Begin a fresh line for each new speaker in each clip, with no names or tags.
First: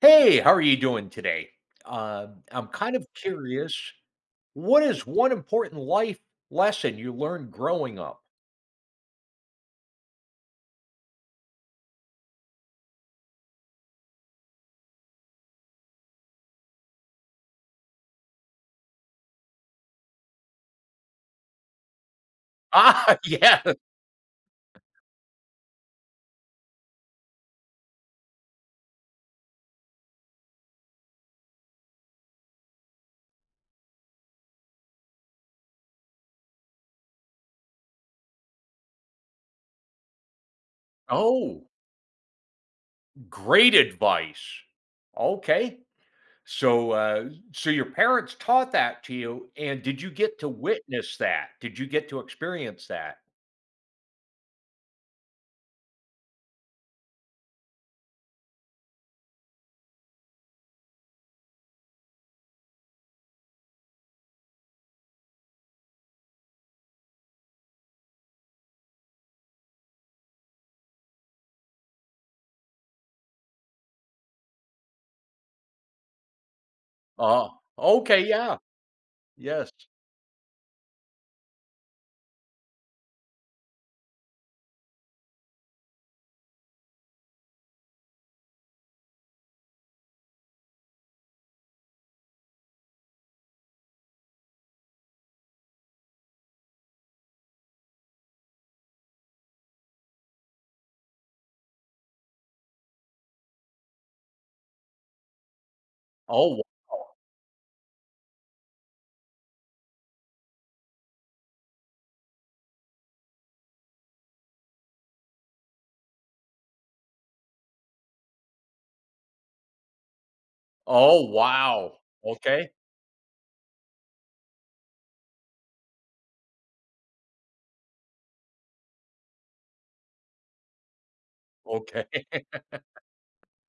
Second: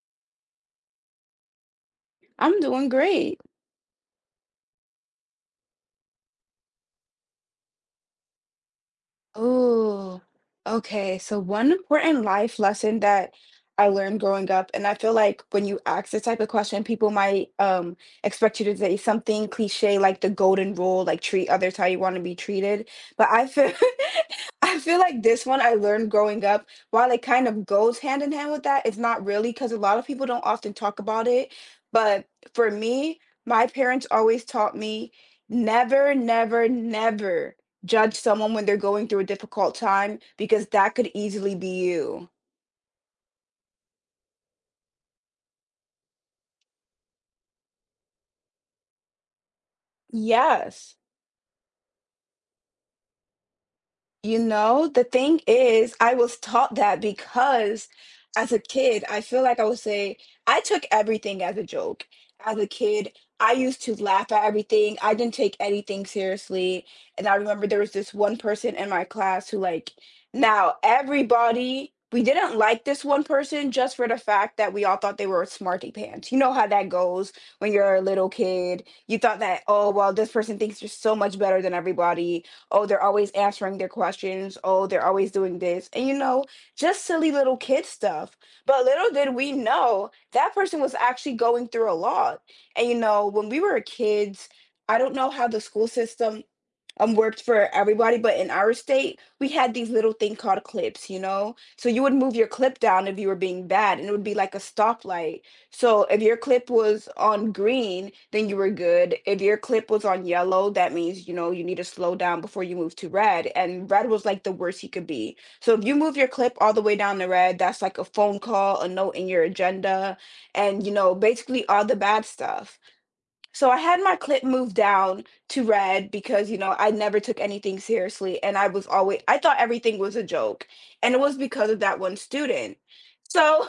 Hey, how are you doing today?
I'm
I'm
doing
kind of
great.
curious, what is one important life lesson you learned growing up?
Oh, okay. So one important life lesson that I learned growing up, and I feel like when you ask this type of question, people might expect you to say something cliche like the golden rule, like treat others how you want to be treated.
Ah,
But I feel
yeah.
I feel like this one I learned growing up, while it kind of goes hand in hand with that, it's not really because a lot of people don't often talk about it. But for me, my parents always taught me never, never, never judge someone when they're going through a difficult time because that could easily
Oh,
be you.
great advice. Okay. So your parents taught that to you, and did you get to
Yes.
witness that? Did you get to experience that?
The thing is, I was taught that because as a kid, I feel like I would say I took everything as a joke. As a kid, I used to laugh at everything. I didn't take anything seriously. And I remember there was this one person in my class who, now everybody, we didn't like this one person just for the fact that we all thought they were smarty pants. You know how that goes
Oh,
when you're a
okay.
little
Yeah.
kid. You thought that,
Yes.
oh, well, this person thinks you're so much better than everybody. Oh, they're always answering their questions. Oh, they're always doing this. Just silly little kid stuff. But little did we know that person was actually going through a lot. When we were kids, I don't know how the school system worked for everybody, but in our state, we had these little thing called clips, you know? So you would move your clip down if you were being bad, and it would be like a stoplight. So if your
Oh,
clip was on green, then you were good. If your clip was on yellow, that means, you know, you need to slow down before you move to red. And red was like the worst he could be. So if you move your clip all the way down to red, that's like a phone call, a note in your agenda, and
oh,
basically all the
wow.
bad
Okay.
stuff. So I had my clip moved down to red because, you know, I never took anything seriously and I was always I thought everything was a joke. And it was because of that
Okay.
one student. So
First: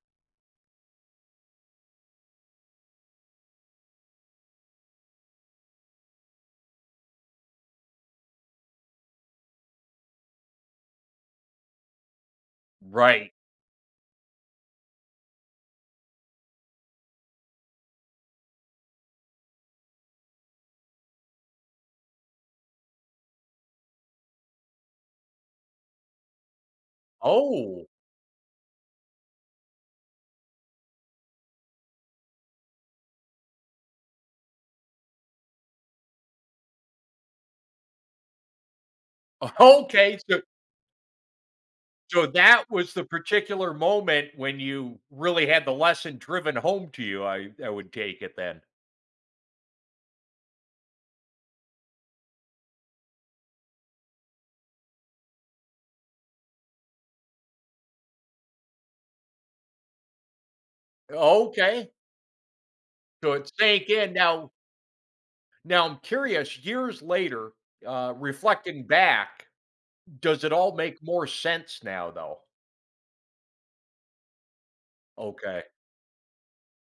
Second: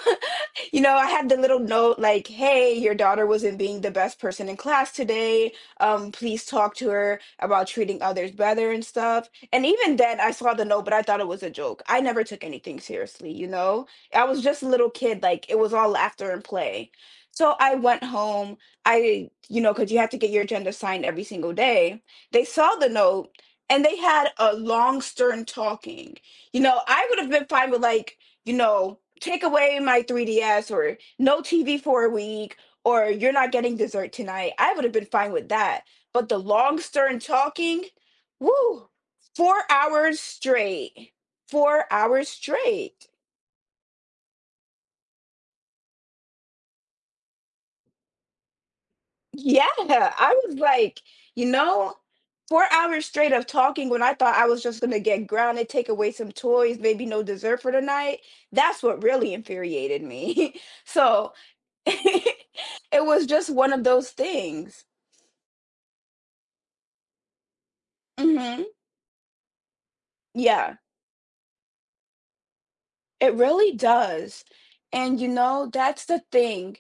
you know, I had the little note like, hey, your daughter wasn't being the best person in class today. Please talk to her about treating others better and stuff. And even then, I saw the note, but I thought it was a joke. I never took anything seriously,
Right.
you know? I was just a little kid, like, it was all laughter and play. So I went home. I because you have to get your agenda signed every single day. They saw the note and they had a long, stern talking. You know, I would have been fine with
Oh,
like, you know, take away my 3DS or no TV for a week or you're not getting dessert tonight, I would have been fine with that. But the long stern talking, woo, four
okay.
hours
So,
straight, four
So
hours
that was the
straight.
particular moment when you really had the lesson driven home to you, I would take it then.
Yeah, I was like, you know, 4 hours straight of talking when I thought I was just going to get grounded, take away some toys, maybe no dessert for the night. That's what really infuriated me. So
Okay.
it was
So
just
it
one of
sank
those
in. Now
things.
now I'm curious, years later,
Mhm.
reflecting back, does it all
Yeah,
make more sense now though?
it really does. And you
Okay.
know, that's the thing.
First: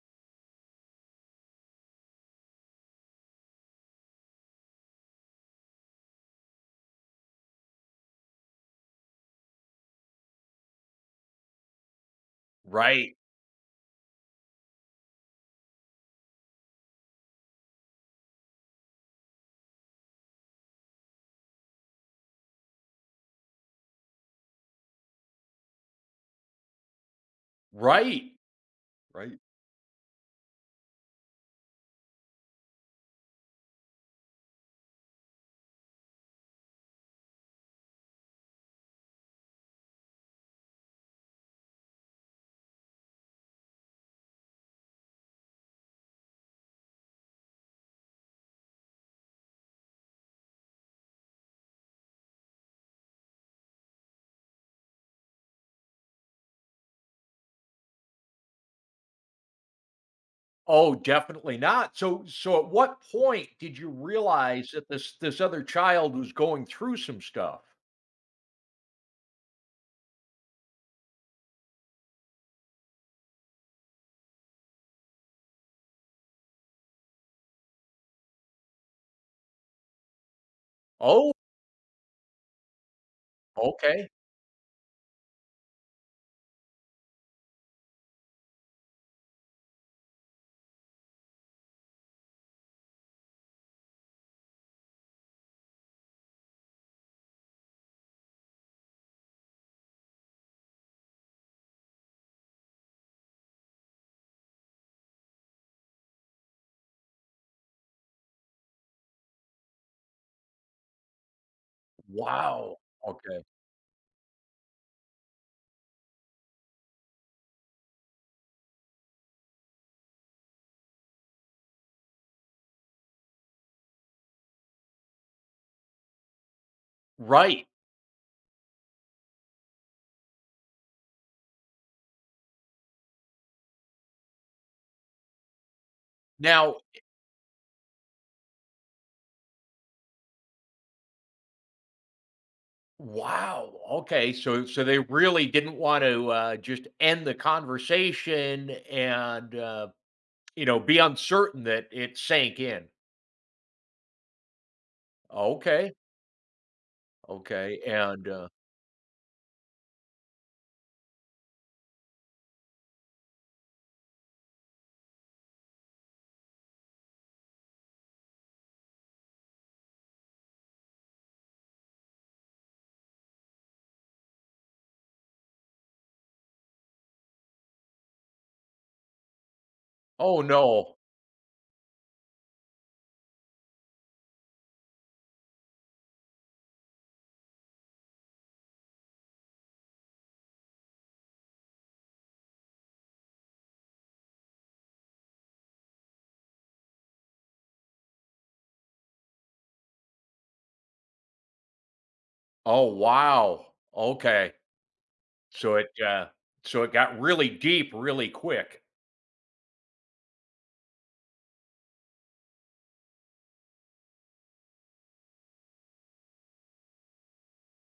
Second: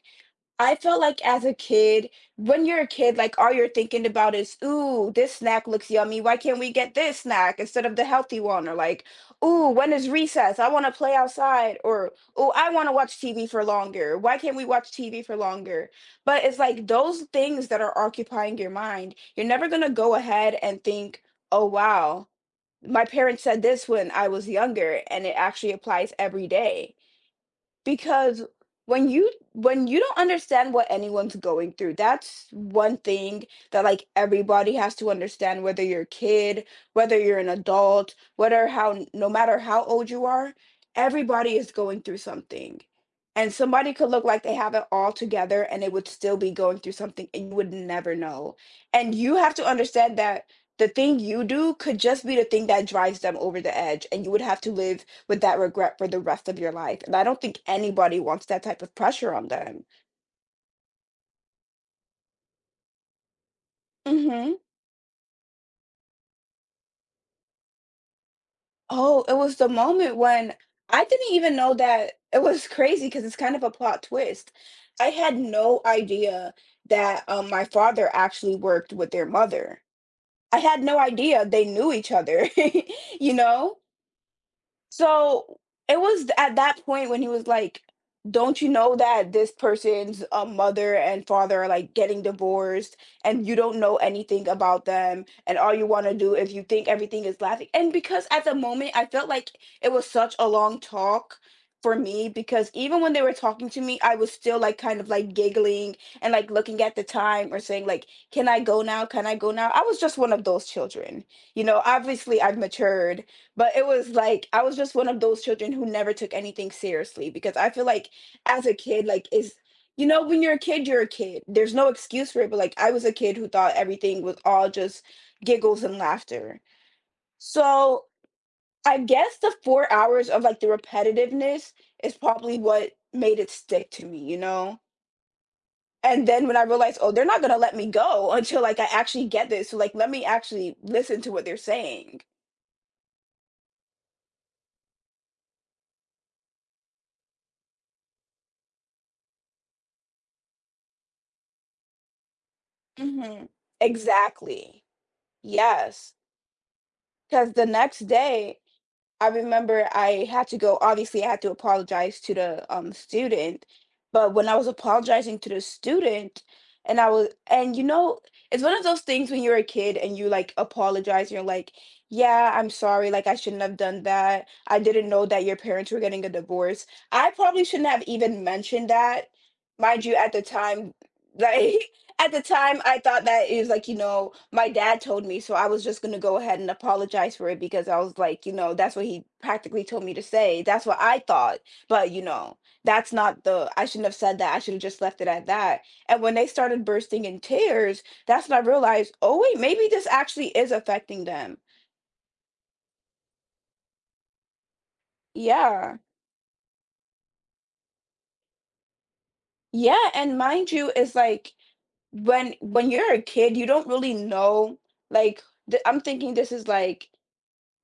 I felt like as a kid, when you're a kid, like all you're thinking about is, ooh, this snack looks yummy. Why can't we get this snack instead of the healthy one? Or like, ooh, when is recess? I want to play outside. Or, ooh, I want to
Right.
watch TV for longer. Why can't we watch TV for longer? But it's like those things that are occupying your mind. You're never going to go ahead and think, oh, wow, my parents said this when I was younger, and it actually applies every day
Right.
because when you
Right.
when you don't understand what anyone's going through, that's one thing that like everybody has to understand, whether you're a kid, whether you're an adult, whether how no matter how old you are, everybody is going through something, and somebody could look like they have it all together and they would still be going through something and you would never know. And you have to understand that the thing you do could just be the thing that drives them over the edge, and you would have to live with that regret for the rest of your life, and I don't think anybody wants that type of pressure on them.
Oh, definitely not. So at what point did you
Mhm.
realize that this other child was going through some stuff?
Oh, it was the moment when I didn't even know that it was crazy because it's kind of a plot twist. I had no idea that, my father actually worked with their mother. I had no
Oh,
idea they knew each other, you know?
okay.
So, it was at that point when he was like, "Don't you know that this person's, mother and father are, like, getting divorced, and you don't know anything about them, and all you wanna do is you think everything is laughing." And because at the moment, I felt like it was such a long talk for me, because even when they were talking to me, I was still, like, kind of, like, giggling and, like, looking at the time or saying, like, "Can I go now? Can I go now?" I was just one of those children, you know? Obviously, I've
Wow.
matured,
Okay.
but it was like I was just one of those children who never took anything seriously because I feel like as a kid, like is you know, when you're a kid, you're a kid. There's no excuse for it. But like I was a kid who thought everything was all just giggles and laughter.
Right.
So I guess the 4 hours of like the repetitiveness is probably what made it stick to me, you know? And then when I
Now
realized, oh, they're not gonna let me go until like I actually get this. So like let me actually listen to what they're saying.
wow, okay, so they really didn't want to, just end the conversation and, you know, be uncertain that it sank in.
Hmm. Exactly.
Okay,
Yes. Because the
okay,
next
and, uh
day, I remember I had to go, obviously, I had to apologize to the, student, but when I was apologizing to the student and I was and, you know, it's one of those things when you're a kid and you, like, apologize, you're like, "Yeah, I'm sorry, like, I shouldn't have done that. I didn't know that your parents were getting a divorce." I probably shouldn't have even mentioned that. Mind you, at the
Oh,
time,
no.
like at the time I thought that it was like, you know, my dad told me, so I was just gonna go ahead and apologize for it because I was like, you know, that's what he practically told me to say. That's what I thought. But you know, that's not the I shouldn't have said that. I should have just left it at that. And when they started bursting in tears, that's when I realized, oh wait, maybe this actually is affecting them.
Oh, wow. Okay. So it,
Yeah.
uh so it got really deep really quick.
Yeah. And mind you, it's like when you're a kid, you don't really know, like, I'm thinking this is like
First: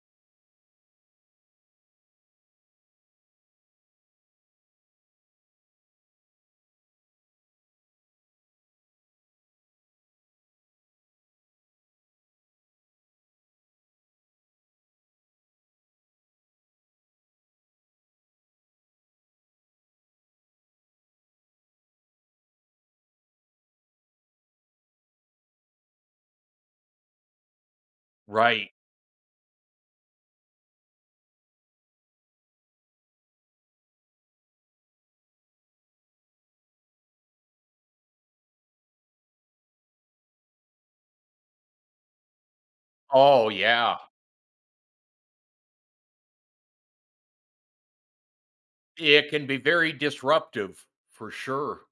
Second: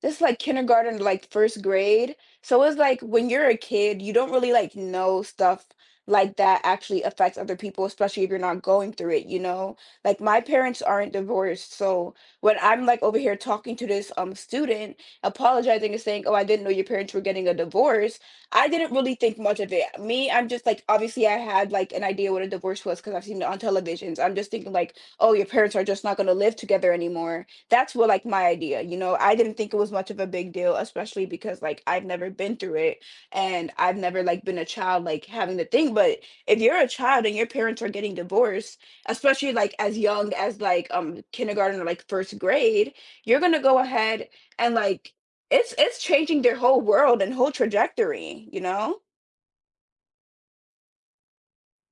just like kindergarten, like first grade. So it's like when you're a kid, you don't really like know stuff like that actually affects other people, especially if you're not going through it, you know? Like my parents aren't divorced. So when I'm like over here talking to this student, apologizing and saying, oh, I didn't know your parents were getting a divorce, I didn't really think much of it. Me, I'm just like, obviously I had like an idea what a divorce was because I've seen it on televisions. I'm just thinking like, oh, your parents are just not gonna live together anymore. That's what like my
Right.
idea, you know, I didn't think it was much of a big deal, especially because like I've never been through it, and I've never like been a child like having the thing. But if you're a child and your parents are getting divorced, especially like as young as like kindergarten or like first grade, you're
Oh,
gonna go
yeah.
ahead and like it's changing their whole world and whole trajectory, you know?
It can be very disruptive for sure.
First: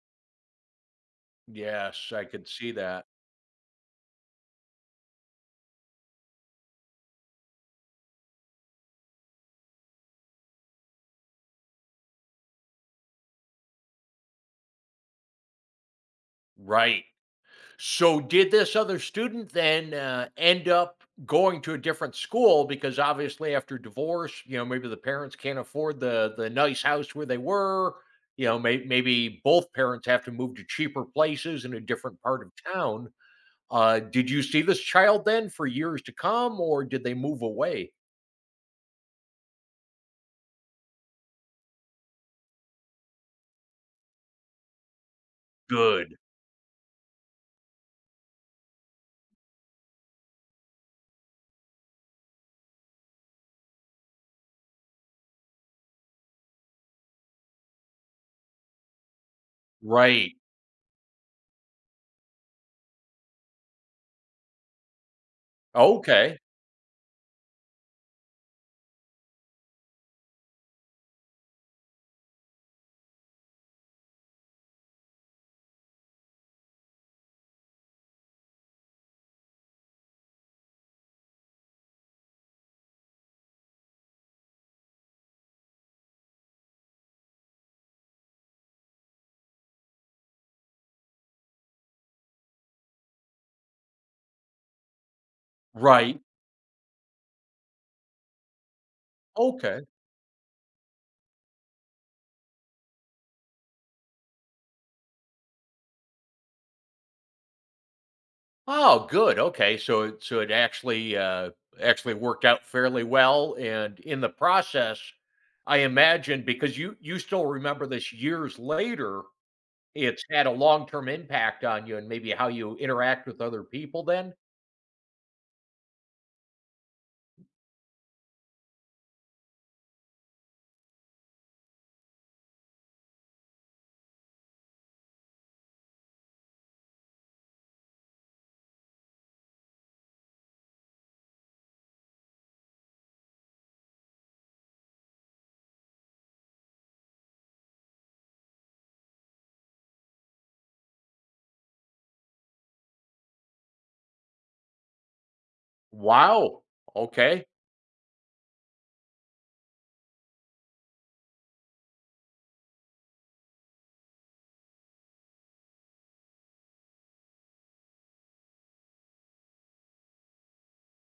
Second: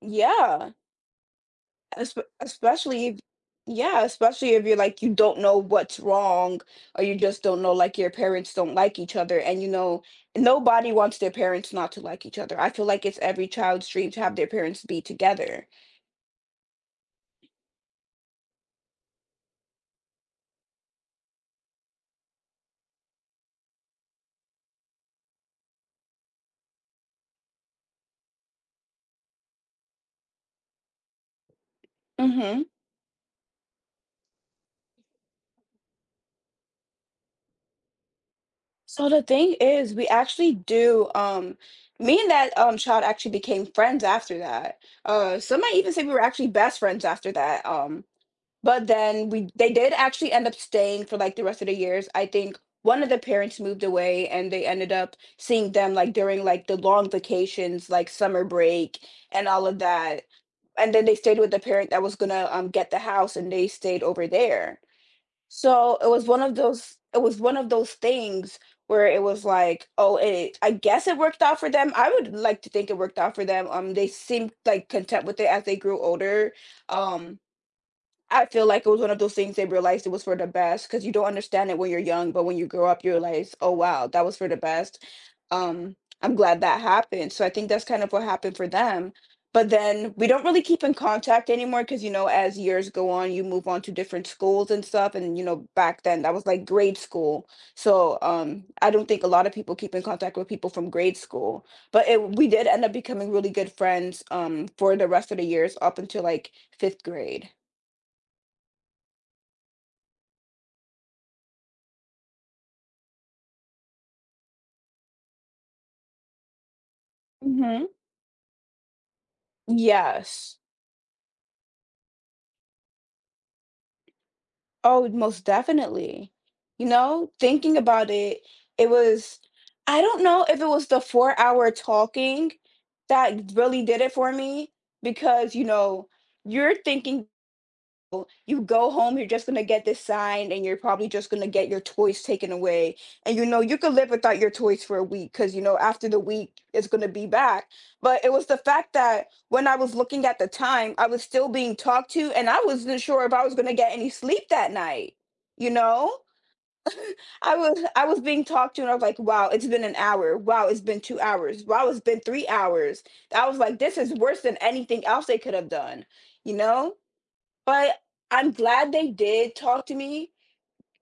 Yeah.
Yes, I could see that.
Especially if, yeah, especially if you're like, you don't know what's wrong, or you just don't know, like, your parents don't like each other, and you know, nobody wants their parents not to like each other. I feel like it's every child's dream to have their parents be together.
Right. So did this other student then end up going to a different school? Because obviously after divorce, you know, maybe the parents can't afford the nice house where they were. You know, maybe both parents have to move to cheaper places in a different part of
Mhm.
town. Did you see this child then for years to come, or did they move away?
So the thing is, we actually do, me and that, child actually became friends after that. Some might even say we
Good.
were actually best friends after that, but then we they did actually end up staying for, like, the rest of the years. I think one of the parents moved away, and they ended up seeing them, like, during, like, the long vacations, like, summer break and all of that.
Right.
And then they stayed with the parent that was gonna, get the house, and they stayed over there. So, it was
Okay.
one of those things where it was like, "Oh, it I guess it worked out for them." I would like to think it worked out for them. They seemed, like, content with it as they grew older. um I feel like it was one of those things they realized it was for the best, because you don't understand it when you're young, but when you grow up, you realize, oh wow, that was for the best. Um, I'm glad that happened. So I think that's kind of what happened for them. But then we don't really keep in contact anymore, because you know, as years go on, you move on to different schools and stuff. And you know, back
Right.
then that was like grade school. So I don't think a lot of people
Okay.
keep in contact with people from grade school. But we did end up becoming really good friends, for the rest of the years up until like fifth grade.
Oh, good. Okay. So it actually actually worked out fairly well. And in the process, I imagine, because you still remember this years later, it's had a
Yes.
long-term impact on you and maybe how you interact with other people then.
Oh, most definitely. You know, thinking about it, it was, I don't know if it was the 4-hour talking that really did it for me, because, you know, you're thinking you go home, you're just gonna get this signed, and you're probably just gonna get your toys taken away. And you know, you could live without your toys for a week, because you know, after the week, it's gonna be back. But it was the fact that when I was looking at the time, I was still being talked to, and I wasn't sure if I was gonna get any sleep that night. You know,
Wow. Okay.
I was being talked to, and I was like, "Wow, it's been an hour. Wow, it's been 2 hours. Wow, it's been 3 hours." I was like, "This is worse than anything else they could have done." You know, but I'm glad they did talk to me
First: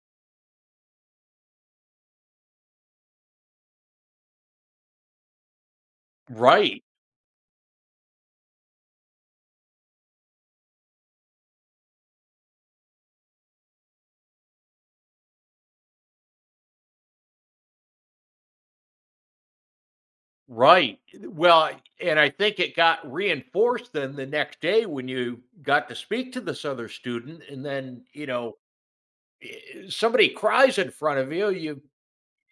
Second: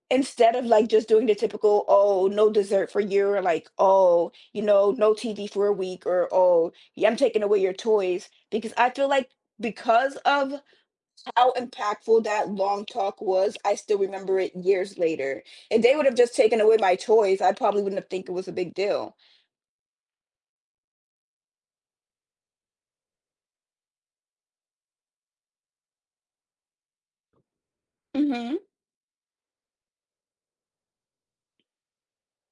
instead of, like, just doing the typical, "Oh, no dessert for you," or like, "Oh, you know, no TV for a week," or, "Oh,
Right.
yeah, I'm taking away your toys," because I feel like, because of how impactful that long talk was, I still remember it years later. If they would have just taken away my toys, I probably wouldn't have think it was a big deal.
Right. Well, and I think it got reinforced then the next day when you got to speak to this other student, and then, you
Mhm.
know, somebody cries in front of you, you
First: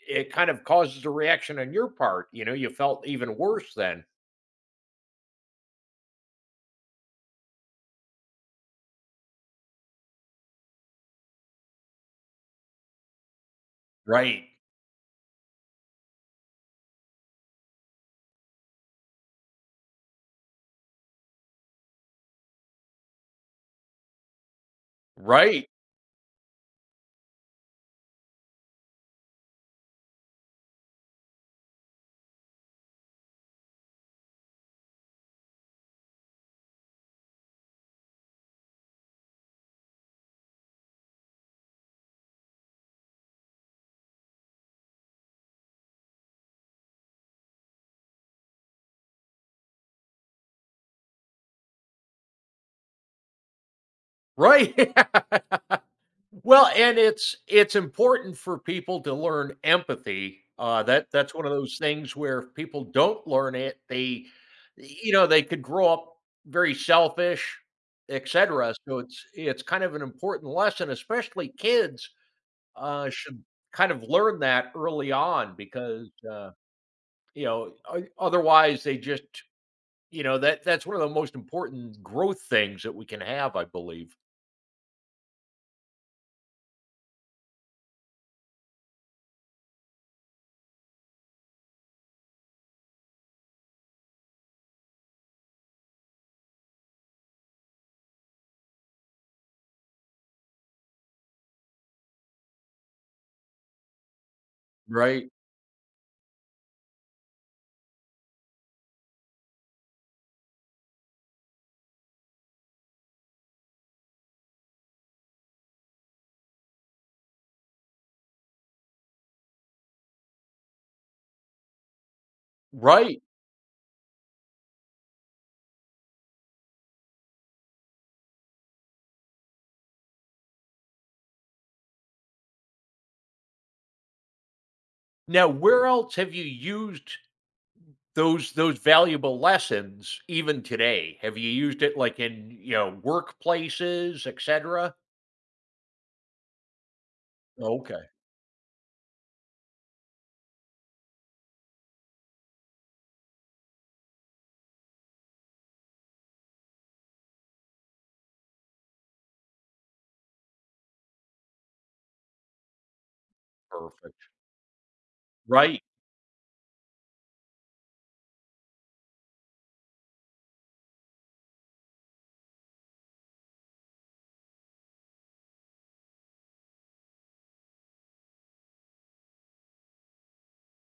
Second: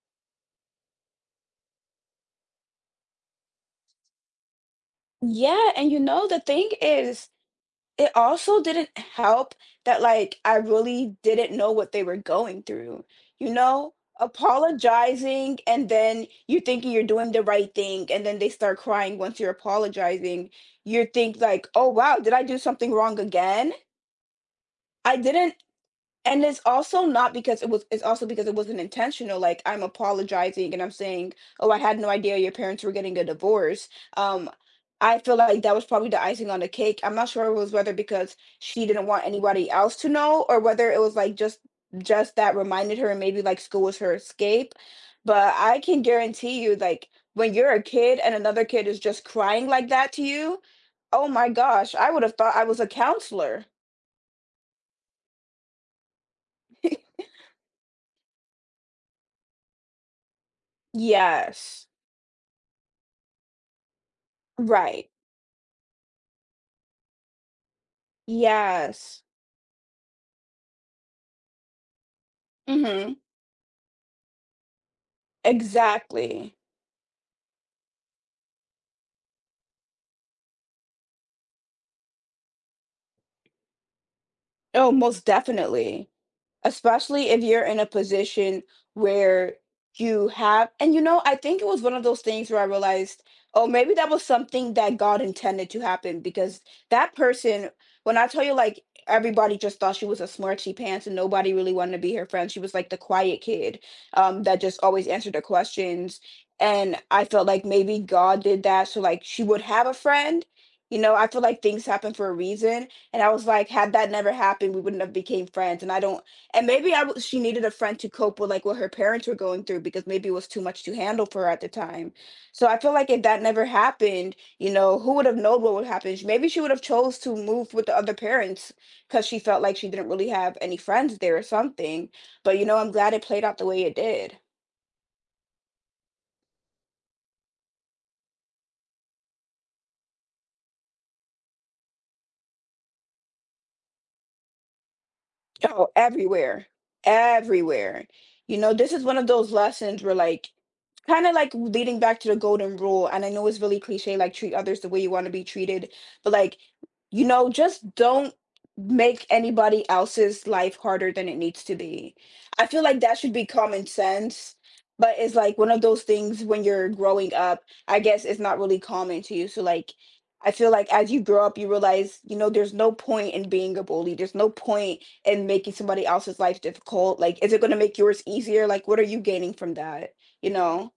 it kind of causes a reaction on your part, you know, you felt even worse then.
Yeah, and you know, the thing is, it also didn't help that, like, I really didn't know what they were going through, you know?
Right.
Apologizing and then you thinking you're doing the right thing, and then they start crying once you're apologizing. You think like, "Oh, wow, did I do something wrong again?" I didn't,
Right.
and it's also not because it was it's also because it wasn't intentional. Like, I'm apologizing and I'm saying, oh, I had no idea your parents were getting a divorce. um I feel like that was probably the icing on the cake. I'm not sure it was whether because she didn't want anybody else to know, or whether it was like just that reminded her, and maybe like school was her escape. But I can guarantee you, like, when you're a kid and another kid is just crying like that to you, oh my gosh, I would have thought I was a counselor.
Right. Well, and it's important for people to learn empathy. That's one of those
Yes.
things where if people don't learn it, they,
Right.
you know, they could grow up very selfish, etc. So
Yes.
it's kind of an important lesson, especially kids
Mhm.
should kind of learn that early on because
Exactly.
you know otherwise they just. You know, that's one of the most important growth things that we can have, I believe.
Oh, most definitely. Especially if you're in a position where you have, and you know, I think it was one of those things where I realized, oh, maybe that was something that God intended to happen, because that person, when I tell you, like, everybody just thought she was a smarty pants and nobody really wanted to be her friend. She was like the quiet kid, that just always
Right.
answered the questions. And I felt like maybe God did that so like she would have a friend. You know, I feel like things happen for a reason. And I was like, had that never happened, we wouldn't have became friends. And I don't, and maybe she needed a friend to cope with like what her parents were going through, because maybe it was too much to handle for her at the time. So I feel like if
Right.
that never happened, you know, who would have known what would happen? Maybe she would have chose to move with the other parents, because she felt like she didn't really have any friends there or something. But you know, I'm glad it played out the way it did.
Now, where else have you used those valuable lessons even today? Have you used it like in, you know, workplaces, etc.?
Oh, everywhere,
Okay.
everywhere. You know, this is one of those lessons where, like, kind of like leading back to the golden rule. And I know it's really cliche, like, treat others the way you want to be treated, but like, you know, just don't make anybody else's life harder than it needs to be. I feel like that should be common
Perfect.
sense, but it's like one of
Right.
those things when you're growing up, I guess it's not really common to you. So, like, I feel like as you grow up, you realize, you know, there's no point in being a bully. There's no point and making somebody else's life difficult? Like, is it going to make yours easier? Like, what are you gaining from that? You know?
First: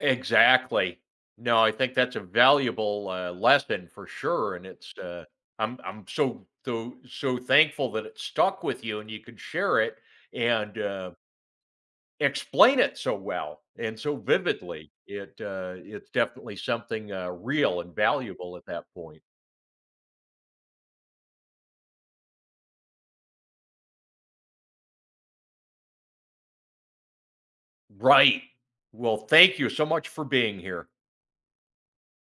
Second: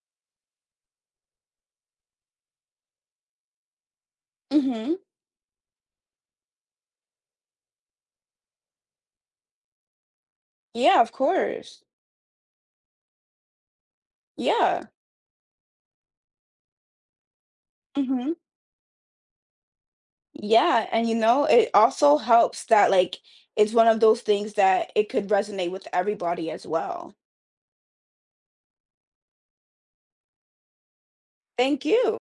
Exactly. No, I think that's a valuable lesson for sure, and
Mhm.
it's. I'm so so so thankful that it stuck with you and you could share it, and
Yeah, of course.
explain it so well and so
Yeah.
vividly. It it's definitely something real and
Mhm.
valuable at that point.
Yeah, and you know, it also helps that like it's one of those things that it could resonate with everybody as well.
Right. Well, thank you so much for being here.
Thank you.